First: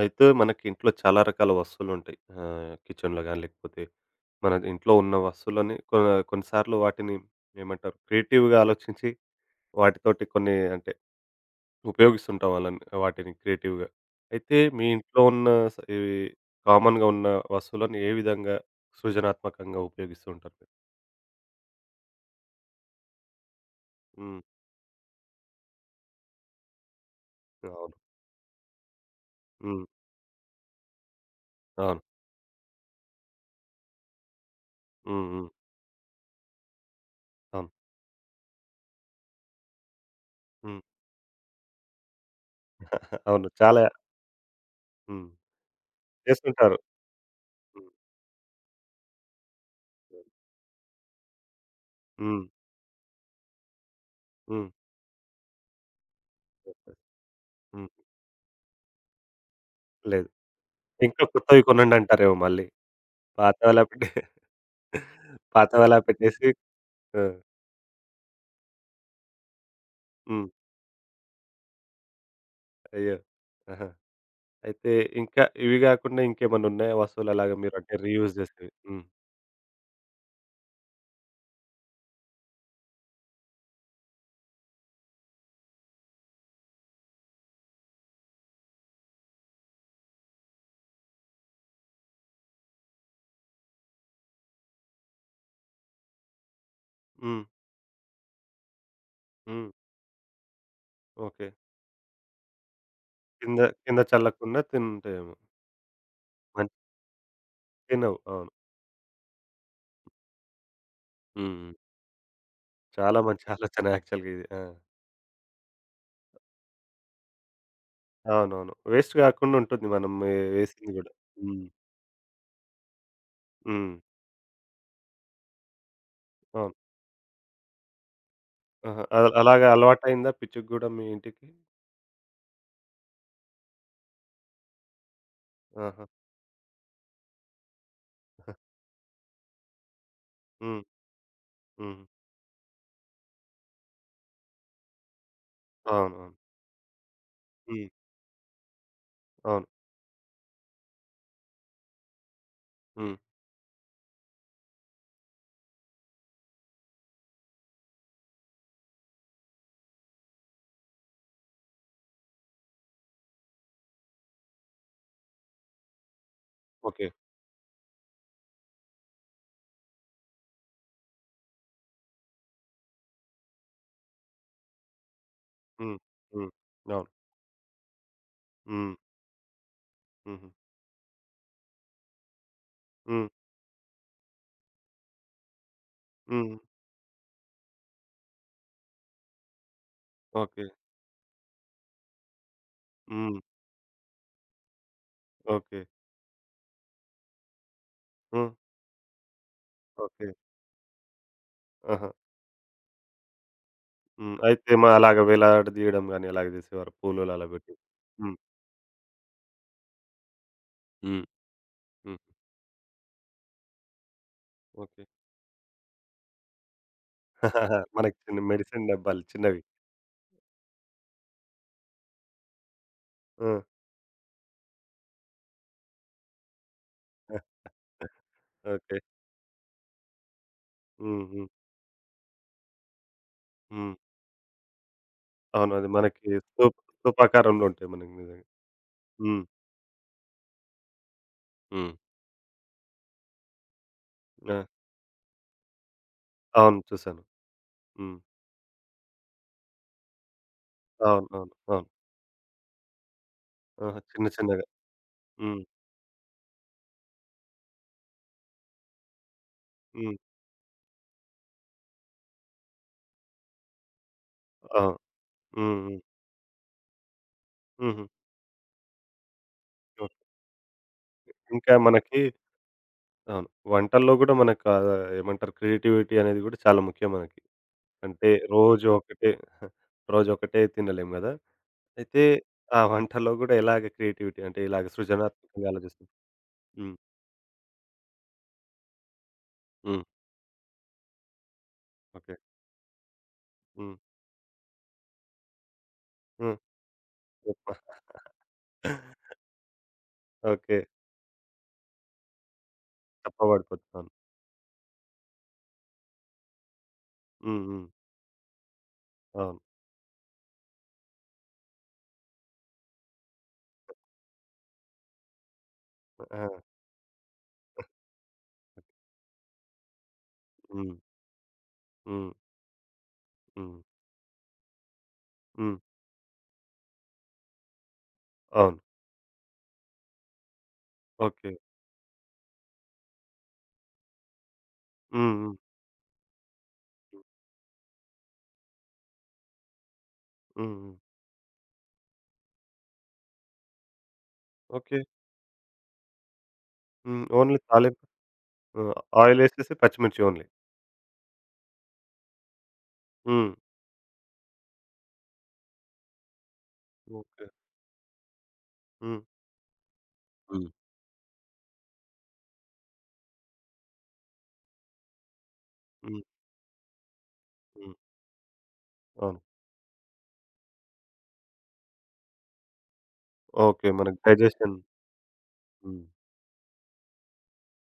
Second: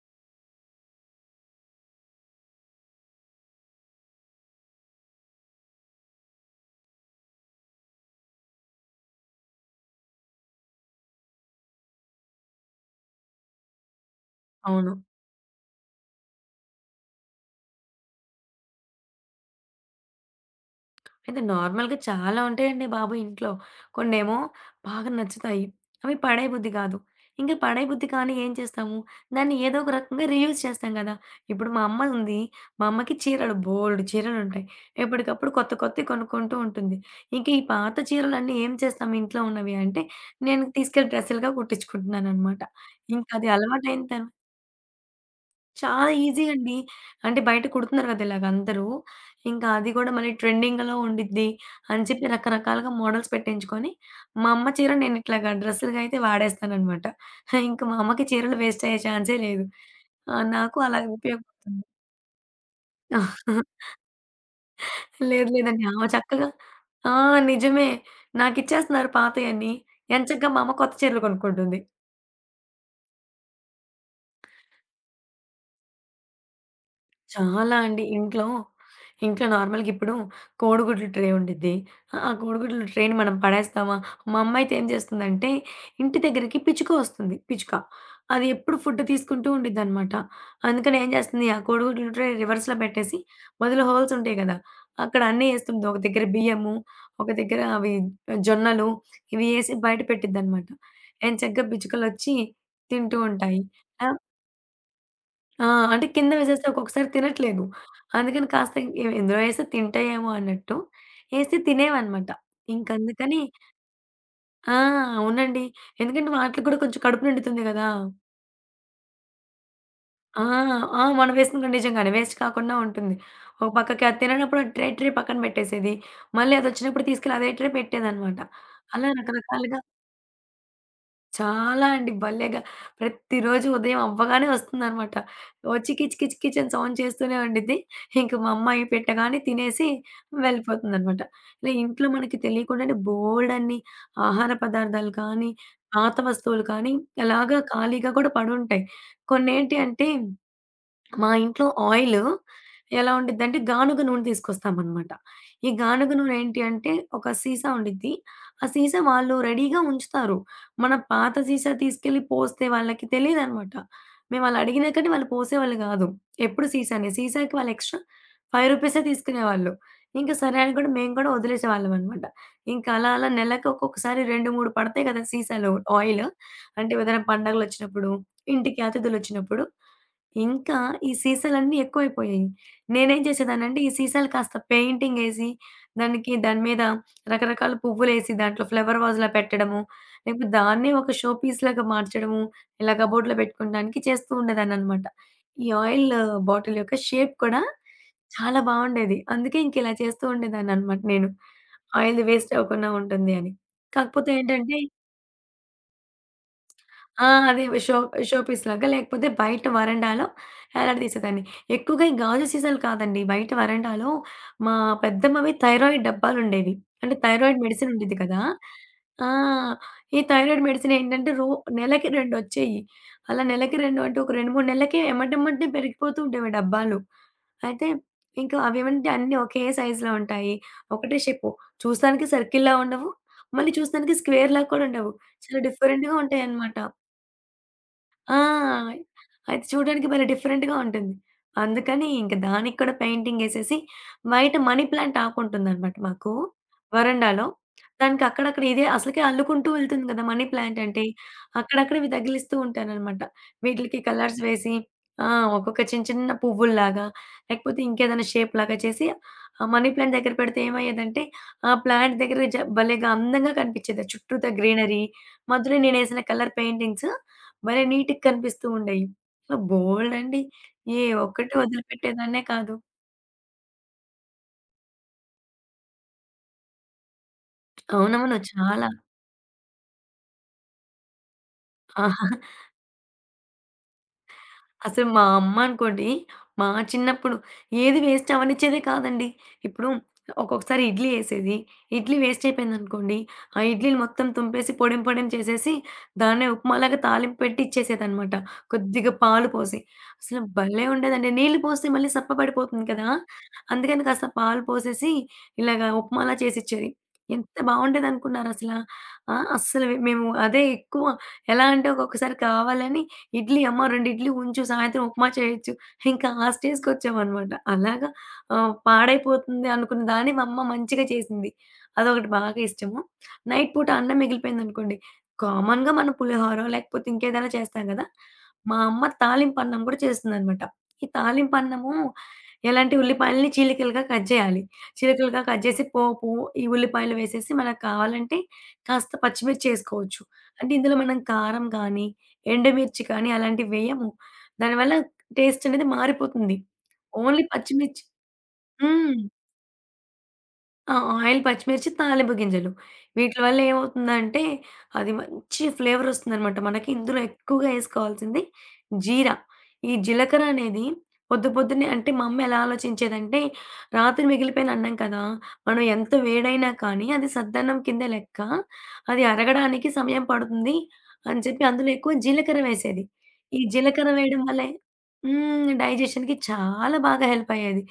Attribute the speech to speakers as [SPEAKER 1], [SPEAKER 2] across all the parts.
[SPEAKER 1] అయితే మనకి ఇంట్లో చాలా రకాల వస్తువులుంటాయి. కిచెన్‌లో గాని, లేకపోతే మన ఇంట్లో ఉన్న వస్తువులని కొన్నిసార్లు వాటిని ఏమంటారు, క్రియేటివ్‌గా ఆలోచించి వాటితోటి కొన్ని అంటే ఉపయోగిస్తుంటాం వాళ్ళని వాటిని క్రియేటివ్‌గా. అయితే మీ
[SPEAKER 2] అవును.
[SPEAKER 1] ఇంట్లో ఉన్న ఇవి కామన్‌గా ఉన్న వస్తువులను ఏ విధంగా సృజనాత్మకంగా ఉపయోగిస్తూ ఉంటారు మీరు?
[SPEAKER 2] అయితే నార్మల్‌గా చాలా ఉంటాయండి బాబు ఇంట్లో. కొన్నేమో
[SPEAKER 1] హ్మ్.
[SPEAKER 2] బాగా నచ్చుతాయి. అవి పడేయబుద్ధి కాదు. ఇంక
[SPEAKER 1] అవును.
[SPEAKER 2] పడేయబుద్ధి కానీ ఏం చేస్తాము? దాన్ని ఏదో
[SPEAKER 1] హ్మ్.
[SPEAKER 2] ఒక రకంగా రీయూజ్ చేస్తాం కదా! ఇప్పుడు మా
[SPEAKER 1] అవును.
[SPEAKER 2] అమ్మ ఉంది. మా అమ్మకి చీరలు బోలెడు చీరలుంటాయి.
[SPEAKER 1] హ్మ్. హ్మ్.
[SPEAKER 2] ఎప్పటికప్పుడు కొత్త కొత్తయి కొనుక్కుంటూ ఉంటుంది. ఇంక ఈ
[SPEAKER 1] అవును.
[SPEAKER 2] పాత చీరలన్నీ ఏం చేస్తాం ఇంట్లో ఉన్నవి అంటే, నేను
[SPEAKER 1] హ్మ్.
[SPEAKER 2] తీసుకెళ్ళి డ్రెస్సులుగా కుట్టించుకుంటున్నాననమాట.
[SPEAKER 1] అవును.
[SPEAKER 2] ఇంకది
[SPEAKER 1] చాలా.
[SPEAKER 2] అలవాటయిన
[SPEAKER 1] హ్మ్.
[SPEAKER 2] చాలా ఈజీ అండి.
[SPEAKER 1] చేస్తుంటారు.
[SPEAKER 2] అంటే బయట
[SPEAKER 1] హ్మ్.
[SPEAKER 2] కుడుతున్నారు కదా! ఇలాగ అందరూ. ఇంకా అది కూడా మళ్ళీ ట్రెండింగ్‌లో ఉండిద్ది అని చెప్పి
[SPEAKER 1] హ్మ్.
[SPEAKER 2] రకరకాలుగా మోడల్స్ పెట్టించుకొని, మా
[SPEAKER 1] హ్మ్.
[SPEAKER 2] అమ్మ చీర నేను ఇట్లాగా డ్రెస్సులుగా అయితే వాడేస్తాననమాట. ఇంక
[SPEAKER 1] హ్మ్.
[SPEAKER 2] మా అమ్మకి చీరలు వేస్ట్ అయ్యే ఛాన్సే లేదు.
[SPEAKER 1] లేదు.
[SPEAKER 2] నాకు అలాగే
[SPEAKER 1] ఇంకా కొత్తవి
[SPEAKER 2] ఉపయోగపడుతుంది.
[SPEAKER 1] కొనండంటారేమో మళ్ళీ. పాతవలా పెట్టే,
[SPEAKER 2] లేదు లేదండి.
[SPEAKER 1] పాతవలా
[SPEAKER 2] ఆమె చక్కగా
[SPEAKER 1] పెట్టేసి.
[SPEAKER 2] ఆ!
[SPEAKER 1] ఆ!
[SPEAKER 2] నిజమే. నాకిచ్చేస్తున్నారు పాతయన్ని.
[SPEAKER 1] హ్మ్.
[SPEAKER 2] ఎంచక్కా మా అమ్మ కొత్త చీరలు కొనుక్కుంటుంది.
[SPEAKER 1] అయ్యో! ఆహా! అయితే ఇంకా ఇవి గాకుండా ఇంకేమన్నున్నాయా వస్తువులలాగా
[SPEAKER 2] చాలా
[SPEAKER 1] మీరంటే
[SPEAKER 2] అండి.
[SPEAKER 1] రీయూజ్
[SPEAKER 2] ఇంట్లో,
[SPEAKER 1] జేసేవి? హ్మ్.
[SPEAKER 2] ఇంట్లో నార్మల్‌గా ఇప్పుడు కోడిగుడ్లు ట్రే ఉండిద్ది. ఆ ఆ కోడిగుడ్లు ట్రేని మనం పడేస్తామా? మా అమ్మ అయితే ఏం చేస్తుందంటే, ఇంటి దగ్గరికి పిచ్చుక వస్తుంది. పిచ్చుక. అది ఎప్పుడు ఫుడ్ తీసుకుంటూ ఉండిద్దనమాట. అందుకని ఏం చేస్తుంది, ఆ కోడిగుడ్లు ట్రే రివర్స్‌లో పెట్టేసి, మధ్యలో హోల్స్ ఉంటాయి కదా! అక్కడ అన్నీ ఏస్తుంది. ఒక దగ్గర బియ్యము, ఒక
[SPEAKER 1] హ్మ్.
[SPEAKER 2] దగ్గర అవి జొన్నలు ఇవి
[SPEAKER 1] హ్మ్.
[SPEAKER 2] ఏసి బయట పెట్టిద్దనమాట.
[SPEAKER 1] ఓకే.
[SPEAKER 2] ఎంచక్కా పిచ్చుకలొచ్చి తింటూ
[SPEAKER 1] కింద
[SPEAKER 2] ఉంటాయి.
[SPEAKER 1] కింద
[SPEAKER 2] ఆ!
[SPEAKER 1] చల్లకుండా తింటాయేమో.
[SPEAKER 2] ఆ! అంటే కింద వేసేస్తే
[SPEAKER 1] మంచి.
[SPEAKER 2] ఒక్కొక్కసారి తినట్లేదు.
[SPEAKER 1] తినవు.
[SPEAKER 2] అందుకని
[SPEAKER 1] అవును.
[SPEAKER 2] కాస్త ఎందులో ఏస్తే తింటాయేమో అన్నట్టు
[SPEAKER 1] హ్మ్.
[SPEAKER 2] ఏసి
[SPEAKER 1] హ్మ్.
[SPEAKER 2] తినేవన్నమాట.
[SPEAKER 1] చాలా
[SPEAKER 2] ఇంకందుకని
[SPEAKER 1] మంచి ఆలోచన యాక్చువల్‌గా ఇది. ఆ!
[SPEAKER 2] ఆ! అవునండి. ఎందుకంటే వాటికి కూడా కొంచెం కడుపు నిండుతుంది గదా!
[SPEAKER 1] అవునవును. వేస్ట్ గాకుండా ఉంటుంది మనం ఏ
[SPEAKER 2] ఆ!
[SPEAKER 1] వేసింది
[SPEAKER 2] ఆ!
[SPEAKER 1] గూడా.
[SPEAKER 2] మనం
[SPEAKER 1] హ్మ్.
[SPEAKER 2] వేసిన నిజంగానే వేస్ట్ కాకుండా ఉంటుంది. ఒక
[SPEAKER 1] హ్మ్.
[SPEAKER 2] పక్కకి అది తిననప్పుడు ఆ ట్రే ట్రే పక్కన పెట్టేసేది. మళ్ళీ
[SPEAKER 1] అవును.
[SPEAKER 2] అదొచ్చినప్పుడు తీసుకెళ్ళి అదే ట్రే పెట్టేదన్నమాట.
[SPEAKER 1] ఆహా!
[SPEAKER 2] అలా
[SPEAKER 1] అలాగా
[SPEAKER 2] రకరకాలుగా
[SPEAKER 1] అలవాటయిందా పిచ్చుకి గూడా మీ ఇంటికి?
[SPEAKER 2] చాలా అండి. భలేగా ప్రతిరోజు ఉదయం అవ్వగానే వస్తుందనమాట. వచ్చి
[SPEAKER 1] ఆహా!
[SPEAKER 2] కిచ్ కిచ్ కిచ్ అని సౌండ్ చేస్తూనే ఉండిద్ది. ఇంక మా అమ్మాయి పెట్టగానే తినేసి
[SPEAKER 1] హ్మ్.
[SPEAKER 2] వెళ్ళిపోతుందనమాట. ఇలా
[SPEAKER 1] హ్మ్.
[SPEAKER 2] ఇంట్లో మనకి తెలియకుండానే బోలెడన్ని ఆహార పదార్థాలు కానీ, పాత
[SPEAKER 1] అవునవును.
[SPEAKER 2] వస్తువులు కానీ అలాగా
[SPEAKER 1] హ్మ్.
[SPEAKER 2] ఖాళీగా కూడా పడుంటాయి.
[SPEAKER 1] అవును.
[SPEAKER 2] కొన్నేంటి అంటే మా ఇంట్లో ఆయిలు ఎలా
[SPEAKER 1] హ్మ్.
[SPEAKER 2] ఉండిద్దంటే గానుగ నూనె తీసుకొస్తామనమాట. ఈ గానుగ నూనె ఏంటి అంటే ఒక సీసా ఉండిద్ది. ఆ సీసా వాళ్ళు రెడీగా ఉంచుతారు. మన పాత సీసా తీసుకెళ్ళి పోస్తే వాళ్ళకి తెలీదనమాట. మేము అలా అడిగినా కానీ వాళ్ళు పోసేవాళ్ళు గాదు. ఎప్పుడు
[SPEAKER 1] ఓకే.
[SPEAKER 2] సీసానే. సీసాకి వాళ్ళు ఎక్స్‌ట్రా రూ. 5 తీసుకునేవాళ్ళు. ఇంకా సరే అని కూడా మేము కూడా వదిలేసేవాళ్ళం అనమాట. ఇంకా అలా అలా నెలకు ఒక్కొక్కసారి 2, 3 పడతాయి కదా! సీసాలు
[SPEAKER 1] హ్మ్.
[SPEAKER 2] ఆయిలు.
[SPEAKER 1] హ్మ్.
[SPEAKER 2] అంటే
[SPEAKER 1] అవును.
[SPEAKER 2] ఏదైనా పండగలొచ్చినప్పుడు, ఇంటికి
[SPEAKER 1] హ్మ్.
[SPEAKER 2] అతిథులొచ్చినప్పుడు
[SPEAKER 1] హుహు.
[SPEAKER 2] ఇంకా ఈ సీసాలన్నీ ఎక్కువైపోయాయి. నేనేం
[SPEAKER 1] హ్మ్.
[SPEAKER 2] చేసేదాన్నంటే, ఈ సీసాలు కాస్త పెయింటింగేసి, దానికి
[SPEAKER 1] హ్మ్.
[SPEAKER 2] దాని మీద రకరకాల పువ్వులేసి, దాంట్లో ఫ్లవర్ వాజ్‌లా పెట్టడము, లేకపోతే
[SPEAKER 1] ఓకే.
[SPEAKER 2] దాన్నే ఒక షో పీస్‌లాగా మార్చడము, ఇలా కబోర్డ్‌లో
[SPEAKER 1] హ్మ్.
[SPEAKER 2] పెట్టుకోడానికి చేస్తూ ఉండేదాన్ననమాట. ఈ
[SPEAKER 1] ఓకే.
[SPEAKER 2] ఆయిల్ బాటిల్ యొక్క షేప్ కూడా
[SPEAKER 1] హ్మ్.
[SPEAKER 2] చాలా బావుండేది. అందుకే ఇంకిలా చేస్తూ
[SPEAKER 1] ఓకే.
[SPEAKER 2] ఉండేదాన్ననమాట నేను.
[SPEAKER 1] ఆహా!
[SPEAKER 2] ఆయిల్‌ది వేస్ట్ అవ్వకుండా ఉంటుంది అని. కాకపోతే
[SPEAKER 1] హ్మ్. అయితే
[SPEAKER 2] ఏంటంటే
[SPEAKER 1] అలాగ వేలాడదీయడం గాని అలాగ చేసేవారు
[SPEAKER 2] ఆ!
[SPEAKER 1] పూలులు అలా
[SPEAKER 2] అదే
[SPEAKER 1] పెట్టి.
[SPEAKER 2] షో
[SPEAKER 1] హ్మ్.
[SPEAKER 2] షో పీస్‌లాగా లేకపోతే బయట వరండాలో
[SPEAKER 1] హ్మ్.
[SPEAKER 2] ఎలాడదీసేదాన్ని. ఎక్కువగా ఈ
[SPEAKER 1] హ్మ్.
[SPEAKER 2] గాజు సీసాలు కాదండి. బయట వరండాలో మా
[SPEAKER 1] ఓకే.
[SPEAKER 2] పెద్దమ్మవి థైరాయిడ్ డబ్బాలుండేవి. అంటే థైరాయిడ్ మెడిసిన్ ఉండిద్ది
[SPEAKER 1] మనకి చిన్న
[SPEAKER 2] కదా!
[SPEAKER 1] మెడిసిన్ డబ్బాలు
[SPEAKER 2] ఆ!
[SPEAKER 1] చిన్నవి.
[SPEAKER 2] ఈ థైరాయిడ్ మెడిసిన్ ఏంటంటే నెలకి 2 వచ్చేయి. అలా
[SPEAKER 1] ఆ!
[SPEAKER 2] నెలకి 2 అంటే ఒక 2, 3 నెలలకే ఎమ్మటెమ్మటనే పెరిగిపోతూ ఉండేవి ఆ డబ్బాలు. అయితే ఇంకా
[SPEAKER 1] ఓకే.
[SPEAKER 2] అవేమంటే అన్నీ ఒకే సైజులో ఉంటాయి. ఒకటే
[SPEAKER 1] హ్మ్.
[SPEAKER 2] షేపు.
[SPEAKER 1] హ్మ్.
[SPEAKER 2] చూస్తానికి సర్కిల్‌లా ఉండవు. మళ్ళీ
[SPEAKER 1] హ్మ్.
[SPEAKER 2] చూస్తానికి స్క్వేర్‌లా కూడా ఉండవు. చాలా
[SPEAKER 1] అవును. అది
[SPEAKER 2] డిఫరెంట్‌గా
[SPEAKER 1] మనకి
[SPEAKER 2] ఉంటాయన్నమాట.
[SPEAKER 1] స్తూపాకారంలో ఉంటాయి మనకి నిజంగా.
[SPEAKER 2] ఆ!
[SPEAKER 1] హ్మ్.
[SPEAKER 2] అది చూడడానికి భలే డిఫరెంట్‌గా ఉంటుంది.
[SPEAKER 1] హ్మ్.
[SPEAKER 2] అందుకని ఇంక దానికి కూడా పెయింటింగేసేసి బయట
[SPEAKER 1] ఆ!
[SPEAKER 2] మనీ ప్లాంట్ ఆకుంటుందనమాట మాకు
[SPEAKER 1] అవును. చూసాను.
[SPEAKER 2] వరండాలో.
[SPEAKER 1] హ్మ్.
[SPEAKER 2] దానికి అక్కడక్కడ ఇదే అసలకే అల్లుకుంటూ వెళ్తుంది కదా! మనీ ప్లాంట్ అంటే.
[SPEAKER 1] అవును. అవును. అవును.
[SPEAKER 2] అక్కడక్కడవి తగిలిస్తూ ఉంటాననమాట. వీటిలకి
[SPEAKER 1] ఆహా! చిన్న
[SPEAKER 2] కలర్స్
[SPEAKER 1] చిన్నగా.
[SPEAKER 2] వేసి ఆ!
[SPEAKER 1] హ్మ్.
[SPEAKER 2] ఒక్కొక్క చిన్న చిన్న పువ్వుల్లాగా, లేకపోతే ఇంకేదైనా షేప్‌లాగా చేసి ఆ మనీ ప్లాంట్
[SPEAKER 1] హ్మ్.
[SPEAKER 2] దగ్గర పెడితే ఏమయ్యేదంటే, ఆ ప్లాంట్ దగ్గర భలేగా అందంగా కనిపించేది. చుట్టూతా
[SPEAKER 1] ఆ!
[SPEAKER 2] గ్రీనరీ,
[SPEAKER 1] హ్మ్.
[SPEAKER 2] మధ్యలో
[SPEAKER 1] హ్మ్.
[SPEAKER 2] నేనేసిన కలర్ పెయింటింగ్స్ భలే
[SPEAKER 1] హుహు.
[SPEAKER 2] నీట్‌గా కనిపిస్తూ ఉండేయి. So,
[SPEAKER 1] okay.
[SPEAKER 2] బోలెడండి. ఏ ఒక్కటి
[SPEAKER 1] ఇంకా మనకి,
[SPEAKER 2] వదిలిపెట్టేదాన్నే కాదు.
[SPEAKER 1] అవును, వంటల్లో గూడా మనకు ఏమంటారు, క్రియేటివిటీ అనేది గూడా చాలా ముఖ్యం మనకి. అంటే
[SPEAKER 2] అవునవును.
[SPEAKER 1] రోజు
[SPEAKER 2] చాలా.
[SPEAKER 1] ఒకటే రోజు ఒకటే తినలేము గదా! అయితే ఆ వంటల్లో గూడా ఎలాగ క్రియేటివిటీ అంటే ఇలాగ
[SPEAKER 2] అసలు మా అమ్మ
[SPEAKER 1] సృజనాత్మకంగా
[SPEAKER 2] అనుకోండి,
[SPEAKER 1] ఆలోచిస్తాం?
[SPEAKER 2] మా
[SPEAKER 1] హ్మ్.
[SPEAKER 2] చిన్నప్పుడు ఏది వేస్ట్ అవ్వనిచ్చేదే కాదండి. ఇప్పుడు
[SPEAKER 1] హ్మ్.
[SPEAKER 2] ఒక్కొక్కసారి ఇడ్లీ ఏసేది. ఇడ్లీ
[SPEAKER 1] ఓకే.
[SPEAKER 2] వేస్ట్ అయిపోయిందనుకోండి, ఆ
[SPEAKER 1] హ్మ్.
[SPEAKER 2] ఇడ్లీని మొత్తం తుంపేసి పొడిం పొడిం చేసేసి, దాన్నే
[SPEAKER 1] హ్మ్.
[SPEAKER 2] ఉప్మాలాగా తాలింపు పెట్టి
[SPEAKER 1] గొప్ప.
[SPEAKER 2] ఇచ్చేసేదనమాట. కొద్దిగా పాలు పోసి. అసలు
[SPEAKER 1] ఓకే.
[SPEAKER 2] భలే ఉండేదండి. నీళ్ళు పోస్తే మళ్ళీ సప్పబడిపోతుంది కదా! అందుకని
[SPEAKER 1] చప్పబడిపోతున్నాను.
[SPEAKER 2] కాస్త పాలు పోసేసి ఇలాగ ఉప్మాలా చేసిచ్చేది. ఎంత
[SPEAKER 1] హ్మ్. హ్మ్.
[SPEAKER 2] బావుండేదనుకున్నారసలా? ఆ!
[SPEAKER 1] అవును.
[SPEAKER 2] అస్సలు మేము అదే ఎక్కువ ఎలా అంటే ఒక్కొక్కసారి కావాలని ఇడ్లీ అమ్మ 2 ఇడ్లీ ఉంచు సాయంత్రం ఉప్మా చేయొచ్చు. ఇంకా ఆ
[SPEAKER 1] ఆ!
[SPEAKER 2] స్టేజ్‌కొచ్చామనమాట. అలాగా పాడైపోతుంది అనుకున్న దాన్ని మా అమ్మ
[SPEAKER 1] హ్మ్.
[SPEAKER 2] మంచిగా చేసింది. అదొకటి
[SPEAKER 1] హ్మ్.
[SPEAKER 2] బాగా ఇష్టము. నైట్
[SPEAKER 1] హ్మ్.
[SPEAKER 2] పూట అన్నం మిగిలిపోయిందనుకోండి,
[SPEAKER 1] హ్మ్.
[SPEAKER 2] కామన్‌గా మనం పులిహోరో లేకపోతే ఇంకేదైనా చేస్తాం గదా! మా
[SPEAKER 1] అవును.
[SPEAKER 2] అమ్మ తాలింపన్నం గూడా చేస్తుందనమాట. ఈ
[SPEAKER 1] ఓకే.
[SPEAKER 2] తాలింపన్నము ఎలాంటి ఉల్లిపాయలని చీలికలుగా కట్ జేయాలి.
[SPEAKER 1] హ్మ్.
[SPEAKER 2] చీలికలుగా
[SPEAKER 1] హ్మ్.
[SPEAKER 2] కట్ జేసి పోపు, ఈ ఉల్లిపాయలు వేసేసి మనకు కావాలంటే కాస్త పచ్చిమిర్చి ఏసుకోవచ్చు. అంటే
[SPEAKER 1] హ్మ్. హ్మ్.
[SPEAKER 2] ఇందులో మనం కారం గానీ, ఎండుమిర్చి కానీ అలాంటివి వేయము. దానివల్ల
[SPEAKER 1] ఓకే.
[SPEAKER 2] టేస్ట్ అనేది మారిపోతుంది.
[SPEAKER 1] హ్మ్.
[SPEAKER 2] ఓన్లీ
[SPEAKER 1] ఓన్లీ
[SPEAKER 2] పచ్చిమిర్చి
[SPEAKER 1] తాలింపు. హ్మ్.
[SPEAKER 2] హ్మ్.
[SPEAKER 1] ఆయిలేసేసి పచ్చిమిర్చి ఓన్లీ.
[SPEAKER 2] ఆ! ఆయిల్, పచ్చిమిర్చి, తాలింపు గింజలు. వీటిల
[SPEAKER 1] హ్మ్.
[SPEAKER 2] వల్ల ఏమవుతుందంటే, అది మంచి ఫ్లేవరొస్తుందనమాట. మనకి ఇందులో
[SPEAKER 1] ఓకే.
[SPEAKER 2] ఎక్కువగా ఏసుకోవాల్సింది
[SPEAKER 1] హ్మ్.
[SPEAKER 2] జీరా. ఈ జీలకర్ర
[SPEAKER 1] హ్మ్.
[SPEAKER 2] అనేది పొద్దు పొద్దున్నే అంటే మా అమ్మ ఎలా ఆలోచించేదంటే, రాత్రి మిగిలిపోయిన అన్నం కదా! మనం ఎంత
[SPEAKER 1] హ్మ్.
[SPEAKER 2] వేడైనా కానీ అది సద్దన్నం
[SPEAKER 1] హ్మ్.
[SPEAKER 2] కింద లెక్క. అది
[SPEAKER 1] అవును.
[SPEAKER 2] అరగడానికి సమయం పడుతుంది అని చెప్పి అందులో ఎక్కువ జీలకర్ర వేసేది. ఈ
[SPEAKER 1] ఓకే.
[SPEAKER 2] జీలకర్ర
[SPEAKER 1] మనకి
[SPEAKER 2] వేయడం వల్ల
[SPEAKER 1] డైజెషన్.
[SPEAKER 2] హ్మ్.
[SPEAKER 1] హ్మ్.
[SPEAKER 2] డైజెషన్‌కి చాలా బాగా హెల్ప్ అయ్యేది.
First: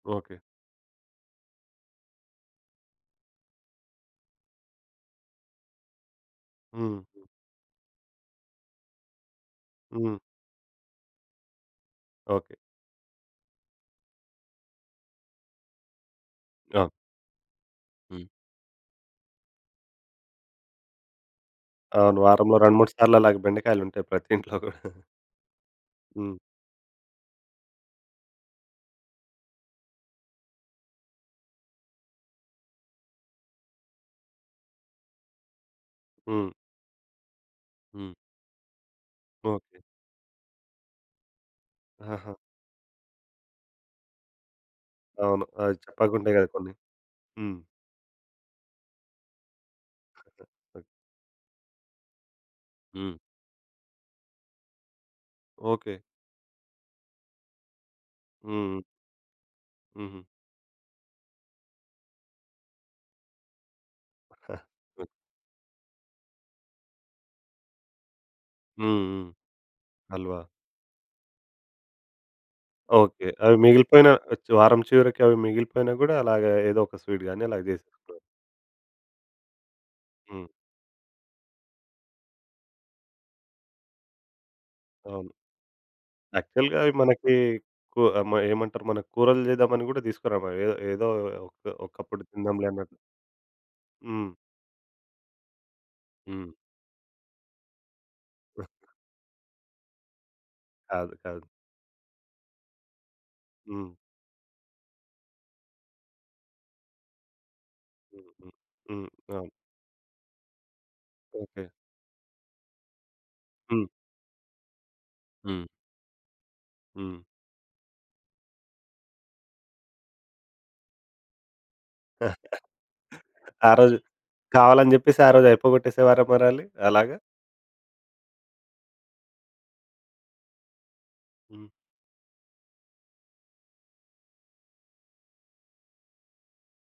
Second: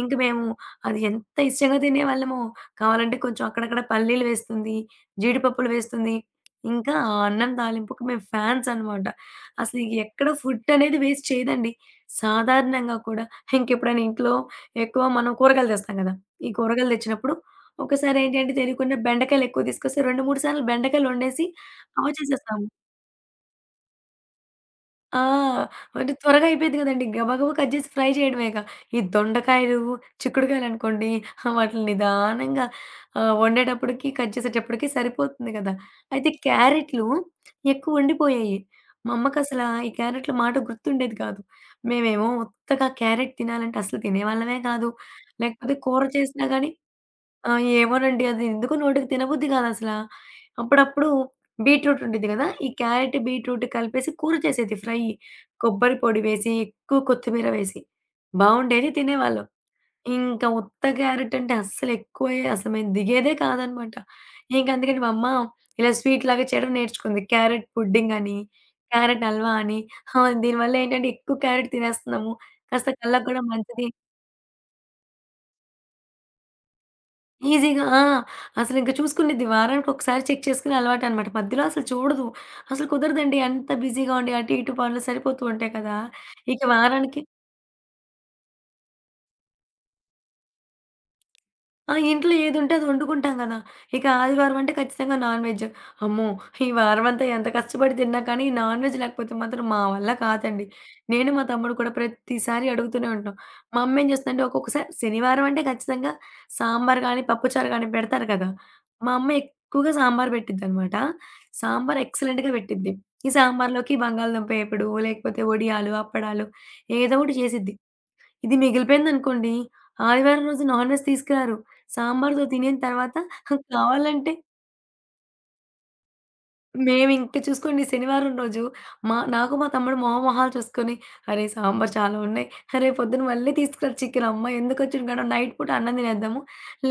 [SPEAKER 2] ఇంక
[SPEAKER 1] ఓకే.
[SPEAKER 2] మేము అది ఎంత ఇష్టంగా తినేవాళ్ళమో. కావాలంటే కొంచెం అక్కడక్కడ పల్లీలు వేస్తుంది, జీడిపప్పులు వేస్తుంది. ఇంకా
[SPEAKER 1] హ్మ్.
[SPEAKER 2] ఆ
[SPEAKER 1] హ్మ్.
[SPEAKER 2] అన్నం తాలింపుకి మేము ఫాన్స్ అన్నమాట. అసలు ఇంక
[SPEAKER 1] హ్మ్.
[SPEAKER 2] ఎక్కడ ఫుడ్ అనేది వేస్ట్ చేయదండి.
[SPEAKER 1] ఓకే.
[SPEAKER 2] సాధారణంగా కూడా ఇంకెప్పుడైనా ఇంట్లో ఎక్కువ మనం కూరగాయలు తెస్తాం కదా! ఈ కూరగాయలు
[SPEAKER 1] అవును.
[SPEAKER 2] తెచ్చినప్పుడు ఒకసారి
[SPEAKER 1] హ్మ్.
[SPEAKER 2] ఏంటి అంటే తెలియకుండా బెండకాయలు ఎక్కువ తీసుకొస్తే 2, 3 సార్లు బెండకాయలు వండేసి
[SPEAKER 1] అవును. వారంలో
[SPEAKER 2] చేసేస్తాము.
[SPEAKER 1] 2, 3 సార్లు అలాగ బెండకాయలుంటాయి ప్రతి ఇంట్లో గూడా.
[SPEAKER 2] ఆ! అంటే
[SPEAKER 1] హ్మ్.
[SPEAKER 2] త్వరగా అయిపోద్ది గదండీ. గబగబా కట్ జేసి ఫ్రై చేయడమేగా. ఈ దొండకాయలు, చిక్కుడుకాయలనుకోండి వాటిని నిదానంగా వండేటప్పటికి, కట్ చేసేటప్పటికి సరిపోతుంది గదా! అయితే
[SPEAKER 1] హ్మ్.
[SPEAKER 2] క్యారెట్లు ఎక్కువ
[SPEAKER 1] హ్మ్.
[SPEAKER 2] ఉండిపోయాయి. మా అమ్మకసలా
[SPEAKER 1] ఓకే.
[SPEAKER 2] ఈ క్యారెట్ల మాట గుర్తుండేది కాదు. మేమేమో
[SPEAKER 1] ఆహా!
[SPEAKER 2] ఉత్తగా క్యారెట్ తినాలంటే అసలు తినేవాళ్ళమే కాదు.
[SPEAKER 1] అవును.
[SPEAKER 2] లేకపోతే
[SPEAKER 1] అవి
[SPEAKER 2] కూర
[SPEAKER 1] చప్పకుంటాయి
[SPEAKER 2] చేసినా
[SPEAKER 1] గదా,
[SPEAKER 2] గాని
[SPEAKER 1] కొన్ని.
[SPEAKER 2] ఆ!
[SPEAKER 1] హ్మ్.
[SPEAKER 2] ఏమోనండి. అది ఎందుకో నోటికి తినబుద్ధి కాదసల.
[SPEAKER 1] ఓకే.
[SPEAKER 2] అప్పుడప్పుడు బీట్రూట్ ఉండిద్ది కదా! ఈ క్యారెట్,
[SPEAKER 1] హ్మ్.
[SPEAKER 2] బీట్రూట్ కలిపేసి కూర చేసేది ఫ్రై.
[SPEAKER 1] ఓకే.
[SPEAKER 2] కొబ్బరి పొడి వేసి, ఎక్కువ కొత్తిమీర వేసి.
[SPEAKER 1] హ్మ్. హ్మ్.
[SPEAKER 2] బావుండేది తినేవాళ్ళం.
[SPEAKER 1] హుహు.
[SPEAKER 2] ఇంకా ఉత్త క్యారెట్ అంటే అస్సలు ఎక్కువే అసలు మేము దిగేదే కాదనమాట. ఇంక అందుకని
[SPEAKER 1] హ్మ్.
[SPEAKER 2] మా అమ్మ ఇలా స్వీట్ లాగా చేయడం నేర్చుకుంది. క్యారెట్ పుడ్డింగ్ అని,
[SPEAKER 1] హ్మ్.
[SPEAKER 2] క్యారెట్
[SPEAKER 1] హ్మ్.
[SPEAKER 2] హల్వా అని. ఆ!
[SPEAKER 1] హల్వా.
[SPEAKER 2] దీనివల్ల ఏంటంటే ఎక్కువ క్యారెట్ తినేస్తున్నాము. కాస్త కళ్ళకి
[SPEAKER 1] ఓకే.
[SPEAKER 2] కూడా
[SPEAKER 1] అవి
[SPEAKER 2] మంచిది
[SPEAKER 1] మిగిలిపోయిన వారం చివరికి అవి మిగిలిపోయినా గూడా అలాగే ఏదో ఒక స్వీట్ గాని అలాగ
[SPEAKER 2] ఈజీగా ఆ!
[SPEAKER 1] జేసేసుకునేవారు.
[SPEAKER 2] అసలింక చూసుకునిద్ది. వారానికొకసారి చెక్
[SPEAKER 1] హ్మ్.
[SPEAKER 2] చేసుకునే అలవాటనమాట. మధ్యలో అసలు చూడదు. అసలు కుదరదండి. అంత బిజీగా ఉండి అటు ఇటు పనులు
[SPEAKER 1] అవును.
[SPEAKER 2] సరిపోతూ ఉంటాయి కదా! ఇక
[SPEAKER 1] యాక్చువల్‌గా అవి
[SPEAKER 2] వారానికి
[SPEAKER 1] మనకి ఆహ్, మ ఏమంటారు, మన కూరలు చేద్దామని గూడా తీసుకురాము. ఏదో ఏదో
[SPEAKER 2] ఆ!
[SPEAKER 1] ఒకప్పుడు
[SPEAKER 2] ఇంట్లో
[SPEAKER 1] తిందాంలే
[SPEAKER 2] ఏదుంటే అది
[SPEAKER 1] అన్నట్టు.
[SPEAKER 2] వండుకుంటాం గదా! ఇక
[SPEAKER 1] హ్మ్.
[SPEAKER 2] ఆదివారం అంటే ఖచ్చితంగా నాన్ వెజ్. అమ్మో!
[SPEAKER 1] హ్మ్.
[SPEAKER 2] ఈ వారమంతా ఎంత కష్టపడి తిన్నా కానీ ఈ నాన్ వెజ్ లేకపోతే మాత్రం మా వల్ల కాదండి.
[SPEAKER 1] కాదు,
[SPEAKER 2] నేను, మా
[SPEAKER 1] కాదు.
[SPEAKER 2] తమ్ముడు కూడా ప్రతిసారి అడుగుతూనే ఉంటాం. మా
[SPEAKER 1] హ్మ్.
[SPEAKER 2] అమ్మ ఏం చేస్తుందంటే ఒక్కొక్కసారి శనివారం అంటే ఖచ్చితంగా సాంబార్ గానీ, పప్పుచారు గానీ పెడతారు
[SPEAKER 1] హ్మ్.
[SPEAKER 2] కదా!
[SPEAKER 1] హ్మ్. హ్మ్.
[SPEAKER 2] మా అమ్మ
[SPEAKER 1] అవును.
[SPEAKER 2] ఎక్కువగా సాంబార్ పెట్టిద్దనమాట.
[SPEAKER 1] ఓకే.
[SPEAKER 2] సాంబార్ ఎక్సలెంట్‌గా పెట్టిద్ది. ఈ
[SPEAKER 1] హ్మ్.
[SPEAKER 2] సాంబార్‌లోకి బంగాళదుంప ఏపుడు, లేకపోతే
[SPEAKER 1] హ్మ్.
[SPEAKER 2] వడియాలు, అప్పడాలు ఏదో
[SPEAKER 1] హ్మ్.
[SPEAKER 2] ఒకటి చేసిద్ది. ఇది మిగిలిపోయిందనుకోండి, ఆదివారం రోజు నాన్ వెజ్ తీసుకురారు. సాంబార్‌తో తినిన తర్వాత
[SPEAKER 1] ఆ రోజు
[SPEAKER 2] కావాలంటే
[SPEAKER 1] కావాలని జెప్పేసి ఆ రోజు అయిపోగొట్టేసేవారా మరళ్ళీ అలాగా?
[SPEAKER 2] మేమింక చూసుకోండి శనివారం రోజు నాకు మా తమ్ముడు మొహమొహాలు చూసుకొని, "అరే!
[SPEAKER 1] హ్మ్.
[SPEAKER 2] సాంబార్ చాలా ఉన్నాయి. రేపు పొద్దున మళ్ళీ తీసుకురా చికెన్. అమ్మ ఎందుకొచ్చిన గొడవ నైట్ పూట అన్నం తినేద్దాము.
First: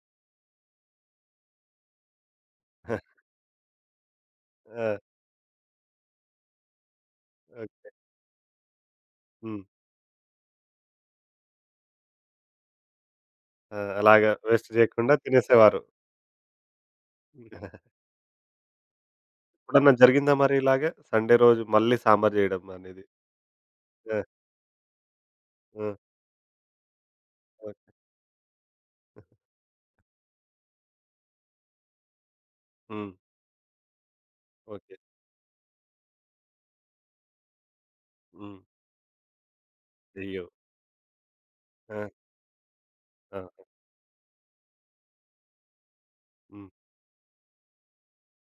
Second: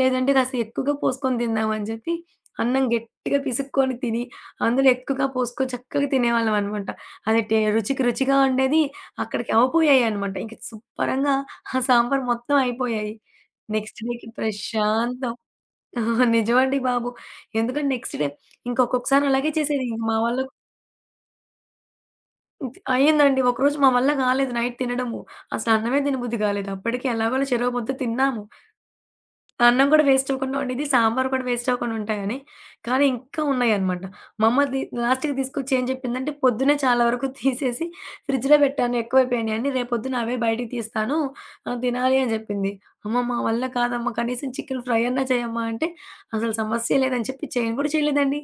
[SPEAKER 2] లేదంటే కాస్త ఎక్కువగా పోసుకొని తిందాం" అని చెప్పి అన్నం గట్టిగా పిసుక్కొని తిని, అందులో
[SPEAKER 1] ఆ!
[SPEAKER 2] ఎక్కువగా పోసుకొని చక్కగా తినేవాళ్ళం అనమాట. అది
[SPEAKER 1] ఓకే.
[SPEAKER 2] రుచికి రుచిగా ఉండేది. అక్కడికి
[SPEAKER 1] హ్మ్.
[SPEAKER 2] అవ్వపోయాయనమాట. ఇంక శుభ్రంగా ఆ సాంబార్ మొత్తం అయిపోయాయి.
[SPEAKER 1] ఆ!
[SPEAKER 2] నెక్స్ట్ డేకి
[SPEAKER 1] అలాగా వేస్ట్ జేయకుండా
[SPEAKER 2] ప్రశాంతం.
[SPEAKER 1] తినేసేవారు.
[SPEAKER 2] ఆహా! నిజమండి బాబు. ఎందుకంటే నెక్స్ట్ డే ఇంకొక్కొక్కసారి అలాగే చేసేది.
[SPEAKER 1] ఎప్పుడన్నా
[SPEAKER 2] ఇంక మా
[SPEAKER 1] జరిగిందా
[SPEAKER 2] వల్ల
[SPEAKER 1] మరి ఇలాగ? సండే రోజు మళ్ళీ సాంబార్ జేయడం అనేది?
[SPEAKER 2] అయిందండి. ఒకరోజు మా వల్ల
[SPEAKER 1] ఆ!
[SPEAKER 2] గాలేదు నైట్ తినడము. అసలు
[SPEAKER 1] ఆ!
[SPEAKER 2] అన్నమే తినబుద్ధి గాలేదు. అప్పటికి ఎలాగోలా చెరో ముద్ద
[SPEAKER 1] ఓకే.
[SPEAKER 2] తిన్నాము. అన్నం కూడా వేస్ట్ అవ్వకుండా ఉండిద్ది. సాంబార్ కూడా వేస్ట్ అవ్వకుండా ఉంటాయని. కానీ
[SPEAKER 1] హ్మ్.
[SPEAKER 2] ఇంకా ఉన్నాయన్నమాట. మా అమ్మ ది
[SPEAKER 1] ఓకే.
[SPEAKER 2] లాస్ట్‌కి తీసుకొచ్చి ఏం చెప్పిందంటే, పొద్దున్నే చాలా వరకు తీసేసి ఫ్రిడ్జ్‌లో
[SPEAKER 1] హ్మ్.
[SPEAKER 2] పెట్టాను ఎక్కువైపోయినాయని. రేపొద్దున అవే
[SPEAKER 1] చెయ్యవు.
[SPEAKER 2] బయటికి తీస్తాను
[SPEAKER 1] ఆ!
[SPEAKER 2] తినాలి అని చెప్పింది. అమ్మ మా
[SPEAKER 1] ఆ!
[SPEAKER 2] వల్ల కాదమ్మా కనీసం చికెన్ ఫ్రై అన్నా చేయమ్మా అంటే, అసలు
[SPEAKER 1] హ్మ్.
[SPEAKER 2] సమస్య లేదని చెప్పి చేయను కూడా చేయలేదండి.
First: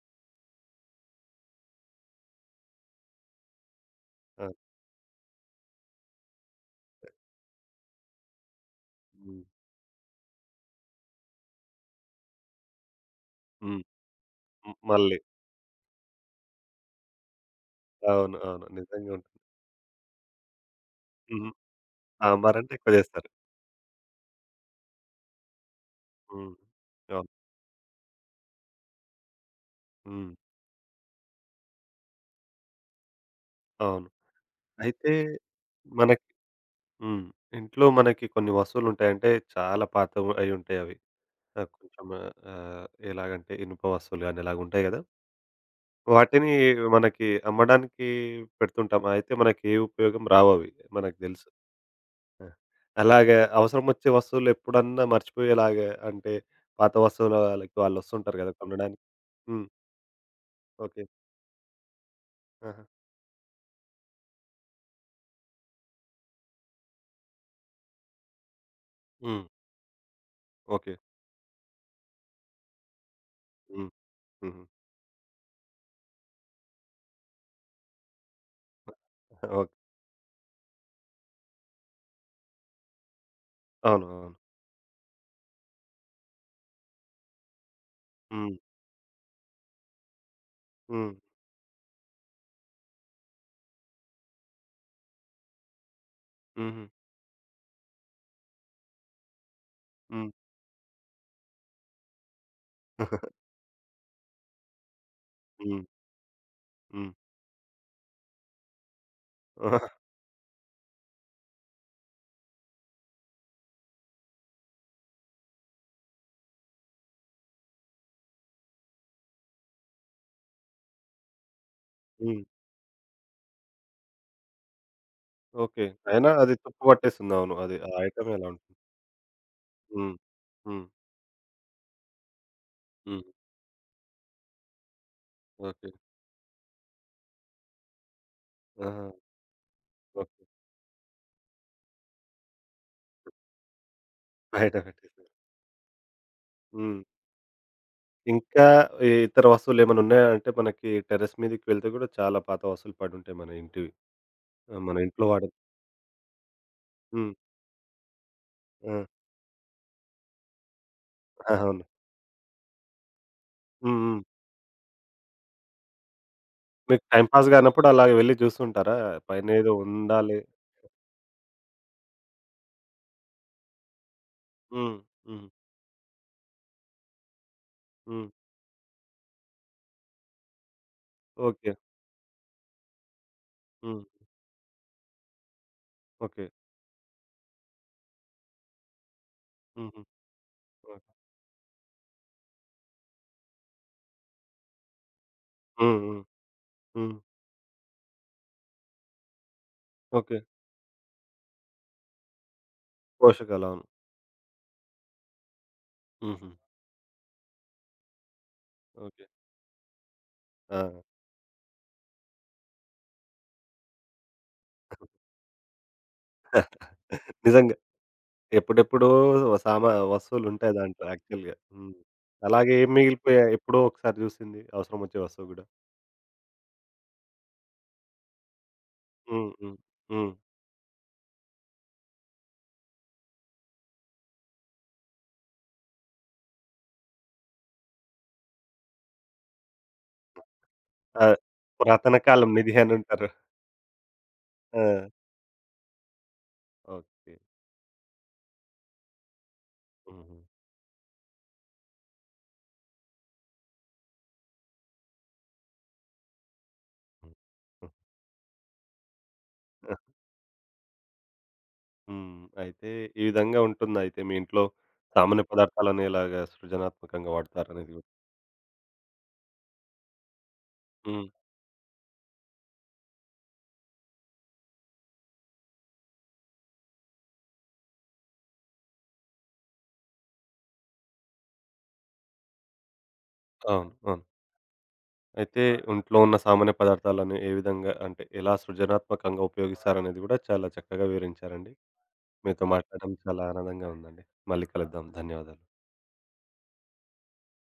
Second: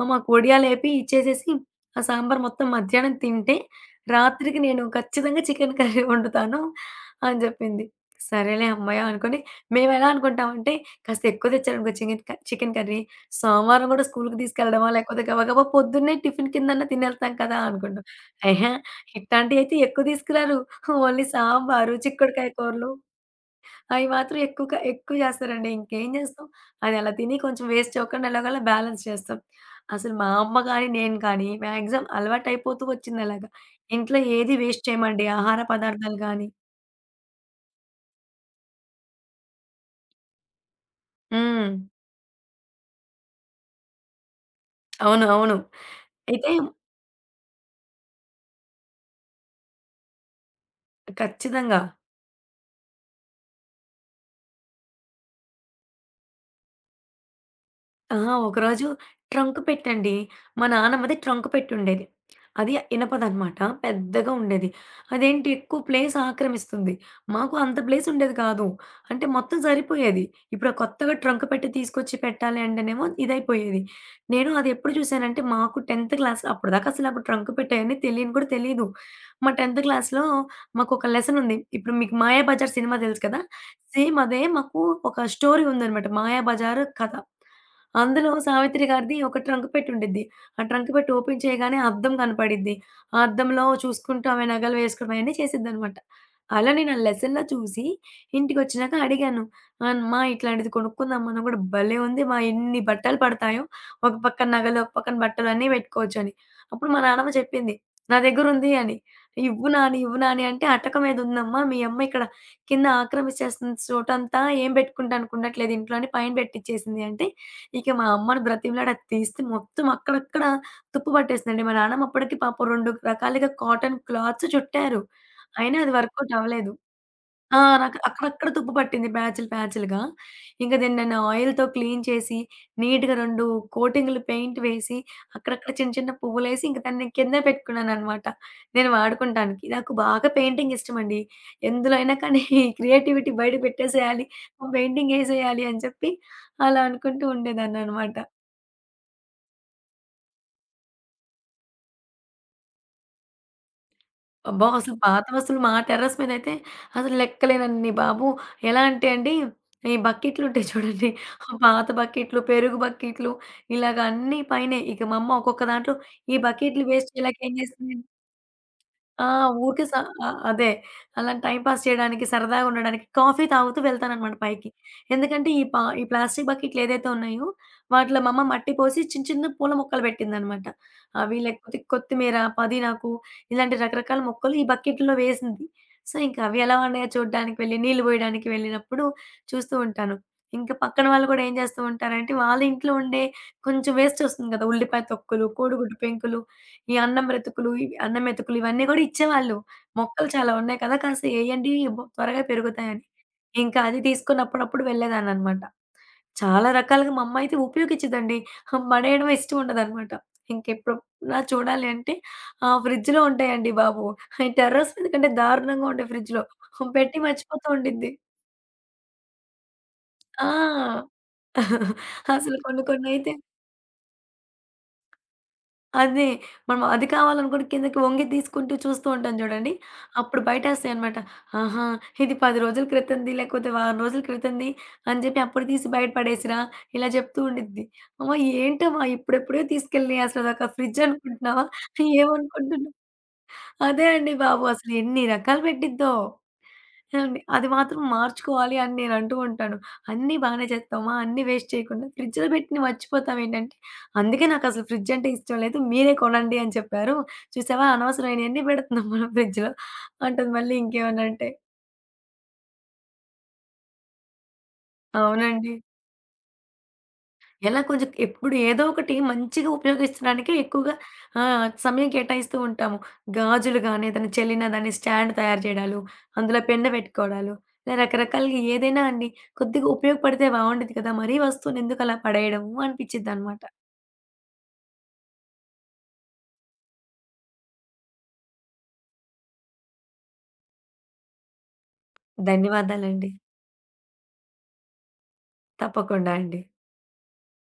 [SPEAKER 2] మాకు వడియాలేపి ఇచ్చేసేసి, ఆ సాంబార్ మొత్తం మధ్యాహ్నం తింటే,
[SPEAKER 1] ఆ!
[SPEAKER 2] రాత్రికి నేను ఖచ్చితంగా చికెన్ కర్రీ వండుతాను అని చెప్పింది. సరేలే హమ్మయ్య! అనుకోని
[SPEAKER 1] హ్మ్.
[SPEAKER 2] మేమెలా అనుకుంటామంటే, కాస్త ఎక్కువ తెచ్చారనుకో చికెన్ చికెన్ కర్రీ,
[SPEAKER 1] హ్మ్.
[SPEAKER 2] సోమవారం గూడా స్కూలుకి
[SPEAKER 1] హ్మ్.
[SPEAKER 2] తీసుకెళ్ళడమా,
[SPEAKER 1] మళ్ళీ.
[SPEAKER 2] లేకపోతే గబగబా పొద్దున్నే టిఫిన్ కిందన్నా తినేస్తాం కదా అనుకుంటాం.
[SPEAKER 1] అవును, అవును,
[SPEAKER 2] ఎహే!
[SPEAKER 1] నిజంగా ఉంటుంది.
[SPEAKER 2] ఇట్టాంటియయితే ఎక్కువ తీసుకురారు. ఓన్లీ
[SPEAKER 1] హ్మ్.
[SPEAKER 2] సాంబారు, చిక్కుడుకాయ
[SPEAKER 1] సాంబారంటే
[SPEAKER 2] కూరలు
[SPEAKER 1] ఎక్కువ చేస్తారు.
[SPEAKER 2] అవి మాత్రం ఎక్కువగా ఎక్కువ చేస్తారండి. ఇంకేం చేస్తాం,
[SPEAKER 1] హ్మ్.
[SPEAKER 2] అదలా
[SPEAKER 1] అవును.
[SPEAKER 2] తిని కొంచెం వేస్ట్ అవ్వకుండా ఎలాగోలా బ్యాలెన్స్ చేస్తాం. అసలు మా
[SPEAKER 1] హ్మ్.
[SPEAKER 2] అమ్మ గాని, నేను కానీ మాక్సిమం అలవాటయిపోతూ వచ్చిందలాగా.
[SPEAKER 1] అవును.
[SPEAKER 2] ఇంట్లో ఏది వేస్ట్
[SPEAKER 1] అయితే
[SPEAKER 2] చేయమండి ఆహార పదార్థాలు
[SPEAKER 1] మనకి,
[SPEAKER 2] గాని.
[SPEAKER 1] హ్మ్, ఇంట్లో మనకి కొన్ని వస్తువులుంటాయి. అంటే చాలా పాతవి అయ్యుంటాయి అవి.
[SPEAKER 2] హ్మ్.
[SPEAKER 1] కొంచెం, ఆహ్, ఎలాగంటే ఇనుప వస్తువులు గానీ ఇలాగుంటాయి గదా!
[SPEAKER 2] అవును. అవును. అయితే
[SPEAKER 1] వాటిని మనకి అమ్మడానికి పెడుతుంటాం. అయితే మనకి ఏ ఉపయోగం రావవి మనకు తెలుసు.
[SPEAKER 2] ఖచ్చితంగా.
[SPEAKER 1] ఆ! అలాగా అవసరమొచ్చే వస్తువులెప్పుడన్నా మర్చిపోయేలాగా అంటే పాత వస్తువులకి
[SPEAKER 2] ఆ!
[SPEAKER 1] వాళ్ళొస్తుంటారు గదా,
[SPEAKER 2] ఒకరోజు
[SPEAKER 1] కొనడానికి.
[SPEAKER 2] ట్రంక్
[SPEAKER 1] హ్మ్.
[SPEAKER 2] పెట్టండి. మా
[SPEAKER 1] ఓకే.
[SPEAKER 2] నానమ్మది ట్రంక్ పెట్టుండేది. అది
[SPEAKER 1] ఆహా!
[SPEAKER 2] ఇనపదనమాట. పెద్దగా ఉండేది. అదేంటి ఎక్కువ ప్లేస్ ఆక్రమిస్తుంది. మాకు అంత ప్లేస్ ఉండేది కాదు. అంటే
[SPEAKER 1] హ్మ్.
[SPEAKER 2] మొత్తం సరిపోయేది. ఇప్పుడు
[SPEAKER 1] ఓకే.
[SPEAKER 2] కొత్తగా ట్రంక్ పెట్టి తీసుకొచ్చి పెట్టాలి అంటేనేమో ఇదైపోయేది.
[SPEAKER 1] హ్మ్.
[SPEAKER 2] నేను
[SPEAKER 1] హుహు.
[SPEAKER 2] అది ఎప్పుడు చూసానంటే మాకు 10థ్ క్లాస్ అప్పటిదాకా అసలు నాకు ట్రంక్ పెట్టేయని తెలియని కూడా తెలీదు. మా
[SPEAKER 1] ఓకే.
[SPEAKER 2] 10థ్ క్లాస్‌లో మాకొక లెసన్ ఉంది. ఇప్పుడు మీకు 'మాయాబజార్' సినిమా తెలుసు కదా!
[SPEAKER 1] అవును,
[SPEAKER 2] సేమ్
[SPEAKER 1] అవును.
[SPEAKER 2] అదే మాకు ఒక స్టోరీ ఉందనమాట. 'మాయాబజార్' కథ. అందులో
[SPEAKER 1] హ్మ్.
[SPEAKER 2] 'సావిత్రి' గారిది ఒక ట్రంక్ పెట్టి ఉండిద్ది. ఆ ట్రంక్ పెట్టి
[SPEAKER 1] హ్మ్.
[SPEAKER 2] ఓపెన్ చేయగానే అద్దం కనపడిద్ది. ఆ అద్దంలో చూసుకుంటూ ఆమె నగలు వేసుకోవడం అయన్నీ చేసిద్దనమాట. అలా
[SPEAKER 1] హుహు.
[SPEAKER 2] నేను ఆ లెసన్‌లో చూసి ఇంటికొచ్చినాక అడిగాను. "అమ్మా
[SPEAKER 1] హ్మ్.
[SPEAKER 2] ఇట్లాంటిది కొనుక్కుందాం మనం కూడా భలే ఉంది మా ఇన్ని బట్టలు పడతాయో! ఒక పక్కన నగలు, ఒక పక్కన బట్టలు అన్నీ
[SPEAKER 1] హ్మ్.
[SPEAKER 2] పెట్టుకోవచ్చు" అని. అప్పుడు మా
[SPEAKER 1] హ్మ్.
[SPEAKER 2] నానమ్మ చెప్పింది. "నా దగ్గరుంది" అని. "ఇవ్వు నాని, ఇవ్వు నాని" అంటే "అటక మీద ఉందమ్మా. మీ అమ్మ ఇక్కడ కింద ఆక్రమించేస్తున్న చోటంతా ఏం పెట్టుకుంటానికి ఉండట్లేదు ఇంట్లో" అని పైన పెట్టిచ్చేసింది. అంటే ఇక మా అమ్మని బ్రతిమలాడి అది తీస్తే మొత్తం అక్కడక్కడ తుప్పు పట్టేసిందండి. మా నాన్నమ్మ అప్పటికి
[SPEAKER 1] హ్మ్.
[SPEAKER 2] పాపం 2 రకాలుగా కాటన్ క్లాత్స్ చుట్టారు. అయినా
[SPEAKER 1] ఓకే.
[SPEAKER 2] అది
[SPEAKER 1] అయినా
[SPEAKER 2] వర్కౌట్
[SPEAKER 1] అది
[SPEAKER 2] అవ్వలేదు.
[SPEAKER 1] తుప్పు పట్టేస్తుంది. అవును.
[SPEAKER 2] ఆ!
[SPEAKER 1] అది ఆ
[SPEAKER 2] నాకు
[SPEAKER 1] ఐటెమే అలా
[SPEAKER 2] అక్కడక్కడ తుప్పు
[SPEAKER 1] ఉంటుంది.
[SPEAKER 2] పట్టింది ప్యాచులు, ప్యాచులుగా.
[SPEAKER 1] హ్మ్.
[SPEAKER 2] ఇంక
[SPEAKER 1] హ్మ్.
[SPEAKER 2] దీన్ని నేను ఆయిల్‌తో క్లీన్ చేసి, నీట్‌గా
[SPEAKER 1] హ్మ్.
[SPEAKER 2] 2 కోటింగ్‌లు పెయింట్ వేసి, అక్కడక్కడ
[SPEAKER 1] ఓకే.
[SPEAKER 2] చిన్న చిన్న పువ్వులేసి, ఇంక దాన్ని కింద పెట్టుకున్నాననమాట. నేను
[SPEAKER 1] ఆహా!
[SPEAKER 2] వాడుకుంటానికి. నాకు బాగా
[SPEAKER 1] ఓకే.
[SPEAKER 2] పెయింటింగ్ ఇష్టమండి. ఎందులో అయినా కానీ క్రియేటివిటీ బయట పెట్టేసేయాలి.
[SPEAKER 1] బయట
[SPEAKER 2] పెయింటింగ్
[SPEAKER 1] పెట్టేసారు.
[SPEAKER 2] ఏసేయాలి అని చెప్పి అలా
[SPEAKER 1] హ్మ్.
[SPEAKER 2] అనుకుంటూ ఉండేదాన్ననమాట.
[SPEAKER 1] ఇంకా ఇతర వస్తువులేమన్నా ఉన్నాయా? అంటే మనకి టెర్రస్ మీదకి వెళ్తే గూడా చాలా పాత వస్తువులు పడుంటాయి మన ఇంటివి.
[SPEAKER 2] అబ్బా!
[SPEAKER 1] ఆహ్,
[SPEAKER 2] అసలు
[SPEAKER 1] మన
[SPEAKER 2] పాత
[SPEAKER 1] ఇంట్లో వాడే.
[SPEAKER 2] వస్తువులు మా టెర్రస్ మీదయితే అసలు
[SPEAKER 1] హ్మ్.
[SPEAKER 2] లెక్కలేనన్ని బాబు. ఎలా
[SPEAKER 1] ఆ!
[SPEAKER 2] అంటే అండి, ఈ బకెట్లుంటాయి చూడండి. ఆ
[SPEAKER 1] ఆ! అవును.
[SPEAKER 2] పాత బకెట్లు, పెరుగు బకెట్లు ఇలాగ
[SPEAKER 1] హ్మ్. హ్మ్.
[SPEAKER 2] అన్నీ పైనే. ఇక మా అమ్మ ఒక్కొక్క దాంట్లో ఈ బకెట్లు
[SPEAKER 1] మీకు
[SPEAKER 2] వేస్ట్
[SPEAKER 1] టైమ్
[SPEAKER 2] చేయలేక
[SPEAKER 1] పాస్
[SPEAKER 2] ఏం
[SPEAKER 1] గానప్పుడు
[SPEAKER 2] చేస్తుంది
[SPEAKER 1] అలాగ వెళ్లి చూస్తుంటారా?
[SPEAKER 2] ఆ!
[SPEAKER 1] పైనేదో
[SPEAKER 2] ఊరికే స
[SPEAKER 1] ఉందా?
[SPEAKER 2] అ
[SPEAKER 1] లే,
[SPEAKER 2] అదే. అలా టైమ్ పాస్ చేయడానికి, సరదాగా ఉండడానికి కాఫీ తాగుతూ వెళ్తాననమాట పైకి.
[SPEAKER 1] హ్మ్. హ్మ్.
[SPEAKER 2] ఎందుకంటే ఈ ఈ ప్లాస్టిక్ బకెట్లు ఏదైతే ఉన్నాయో, వాటిలో
[SPEAKER 1] హ్మ్.
[SPEAKER 2] మా అమ్మ మట్టి పోసి చిన్న చిన్న పూల మొక్కలు పెట్టిందనమాట. అవి
[SPEAKER 1] ఓకే.
[SPEAKER 2] లేకపోతే కొత్తిమీర, పుదీనాకు ఇలాంటి
[SPEAKER 1] హ్మ్.
[SPEAKER 2] రకరకాల మొక్కలు ఈ బకెట్‌లో వేసింది. సో, ఇంక
[SPEAKER 1] ఓకే.
[SPEAKER 2] అవి ఎలా ఉన్నాయో చూడ్డానికి వెళ్ళి, నీళ్ళు పోయడానికి వెళ్ళినప్పుడు చూస్తూ
[SPEAKER 1] హుహు.
[SPEAKER 2] ఉంటాను. ఇంకా పక్కన
[SPEAKER 1] ఓకే.
[SPEAKER 2] వాళ్ళు కూడా ఏం చేస్తూ ఉంటారంటే, వాళ్ళ ఇంట్లో ఉండే కొంచెం వేస్ట్ వస్తుంది కదా! ఉల్లిపాయ తొక్కులు, కోడిగుడ్డు
[SPEAKER 1] హ్మ్. హ్మ్.
[SPEAKER 2] పెంకులు ఈ
[SPEAKER 1] హ్మ్.
[SPEAKER 2] అన్నం బ్రతుకులు, ఇవి అన్నం మెతుకులు ఇవన్నీ గూడా ఇచ్చేవాళ్ళు. మొక్కలు
[SPEAKER 1] ఓకే.
[SPEAKER 2] చాలా ఉన్నాయి కదా! కాస్త ఎయ్యండి త్వరగా పెరుగుతాయని.
[SPEAKER 1] పోషకాలు.
[SPEAKER 2] ఇంకా
[SPEAKER 1] అవును.
[SPEAKER 2] అది తీసుకొని అప్పుడప్పుడు వెళ్ళేదాన్ననమాట.
[SPEAKER 1] హుహు.
[SPEAKER 2] చాలా రకాలుగా మా అమ్మ అయితే ఉపయోగించిద్దండి.
[SPEAKER 1] ఓకే.
[SPEAKER 2] పడేయడం ఇష్టం ఉండదనమాట.
[SPEAKER 1] ఆ!
[SPEAKER 2] ఇంకెప్పుడన్నా చూడాలి అంటే ఫ్రిడ్జ్‌లో ఉంటాయండి బాబు. ఈ టెర్రస్ మీద కంటే దారుణంగా ఉంటాయి ఫ్రిడ్జ్‌లో. పెట్టి మర్చిపోతూ
[SPEAKER 1] నిజంగా.
[SPEAKER 2] ఉండిద్ది.
[SPEAKER 1] ఎప్పుడెప్పుడో వస్తువులుంటాయి దాంట్లో
[SPEAKER 2] ఆ!
[SPEAKER 1] యాక్చువల్‌గా. హ్మ్.
[SPEAKER 2] అసలు
[SPEAKER 1] అలాగే
[SPEAKER 2] కొన్ని
[SPEAKER 1] ఏం
[SPEAKER 2] కొన్నయితే
[SPEAKER 1] మిగిలిపోయాయి ఎప్పుడో ఒకసారి జూసింది అవసరం ఒచ్చే వస్తువు గూడా.
[SPEAKER 2] అదే. మనం అది కావాలనుకోని కిందకి వంగి తీసుకుంటూ చూస్తూ ఉంటాం
[SPEAKER 1] హ్మ్.
[SPEAKER 2] చూడండి.
[SPEAKER 1] హ్మ్. హ్మ్.
[SPEAKER 2] అప్పుడు బయటేస్తాయనమాట. ఆహా! ఇది 10 రోజుల క్రితంది, లేకపోతే వారం రోజుల క్రితంది అని చెప్పి అప్పుడు తీసి బయట పడేసిరా ఇలా చెప్తూ ఉండిద్ది. అమ్మ! ఏంటమ్మా ఇప్పుడెప్పుడే తీసుకెళ్ళినయి అసలదొక ఫ్రిడ్జ్
[SPEAKER 1] అదే,
[SPEAKER 2] అనుకుంటున్నావా?
[SPEAKER 1] పురాతన కాలం నిధి
[SPEAKER 2] ఏమనుకుంటున్నావు?
[SPEAKER 1] అని అంటారు.
[SPEAKER 2] అదే అండి బాబు.
[SPEAKER 1] ఆ!
[SPEAKER 2] అసలు ఎన్ని రకాలు పెట్టిద్దో.
[SPEAKER 1] ఓకే.
[SPEAKER 2] ఏవండి అది మాత్రం మార్చుకోవాలి అని నేను అంటూ ఉంటాను. అన్నీ
[SPEAKER 1] హుహు.
[SPEAKER 2] బానే చేస్తామా? అన్నీ వేస్ట్ చేయకుండా ఫ్రిడ్జ్‌లో పెట్టినవి మర్చిపోతావేంటంటే, అందుకే నాకసలు ఫ్రిడ్జ్ అంటే ఇష్టం లేదు. మీరే కొనండి అని చెప్పారు.
[SPEAKER 1] హ్మ్.
[SPEAKER 2] చూసావా అనవసరమైనయన్నీ పెడుతున్నాం మనం ఫ్రిడ్జ్‌లో
[SPEAKER 1] హ్మ్.
[SPEAKER 2] అంటది మళ్ళీ ఇంకేమన్నా అంటే.
[SPEAKER 1] హ్మ్. అయితే ఈ విధంగా ఉంటుందయితే మీ ఇంట్లో సామాన్య
[SPEAKER 2] అవునండి.
[SPEAKER 1] పదార్థాలను ఎలాగా సృజనాత్మకంగా
[SPEAKER 2] ఎలా
[SPEAKER 1] వాడతారనేది
[SPEAKER 2] కొంచెం
[SPEAKER 1] గూడా.
[SPEAKER 2] ఎప్పుడు ఏదో ఒకటి మంచిగా ఉపయోగించడానికే ఎక్కువగా
[SPEAKER 1] హ్మ్.
[SPEAKER 2] సమయం కేటాయిస్తూ ఉంటాము. గాజులు గాని, ఏదైనా చెల్లిన దాన్ని స్టాండ్ తయారు చేయడాలు, అందులో పెండ పెట్టుకోవడాలు, ఇలా రకరకాలుగా ఏదైనా అండి. కొద్దిగా ఉపయోగపడితే బావుండేది కదా! మరీ వస్తువుని ఎందుకలా పడేయడము అనిపిచ్చిద్దనమాట.
[SPEAKER 1] అవును, అవును. అయితే ఇంట్లో ఉన్న సామాన్య పదార్థాలను ఏ విధంగా అంటే ఎలా సృజనాత్మకంగా ఉపయోగిస్తారనేది గూడా చాలా చక్కగా వివరించారండి. మీతో మాట్లాడడం
[SPEAKER 2] ధన్యవాదాలండి.
[SPEAKER 1] చాలా ఆనందంగా ఉందండి. మళ్ళీ కలుద్దాం. ధన్యవాదాలు.
[SPEAKER 2] తప్పకుండా అండి.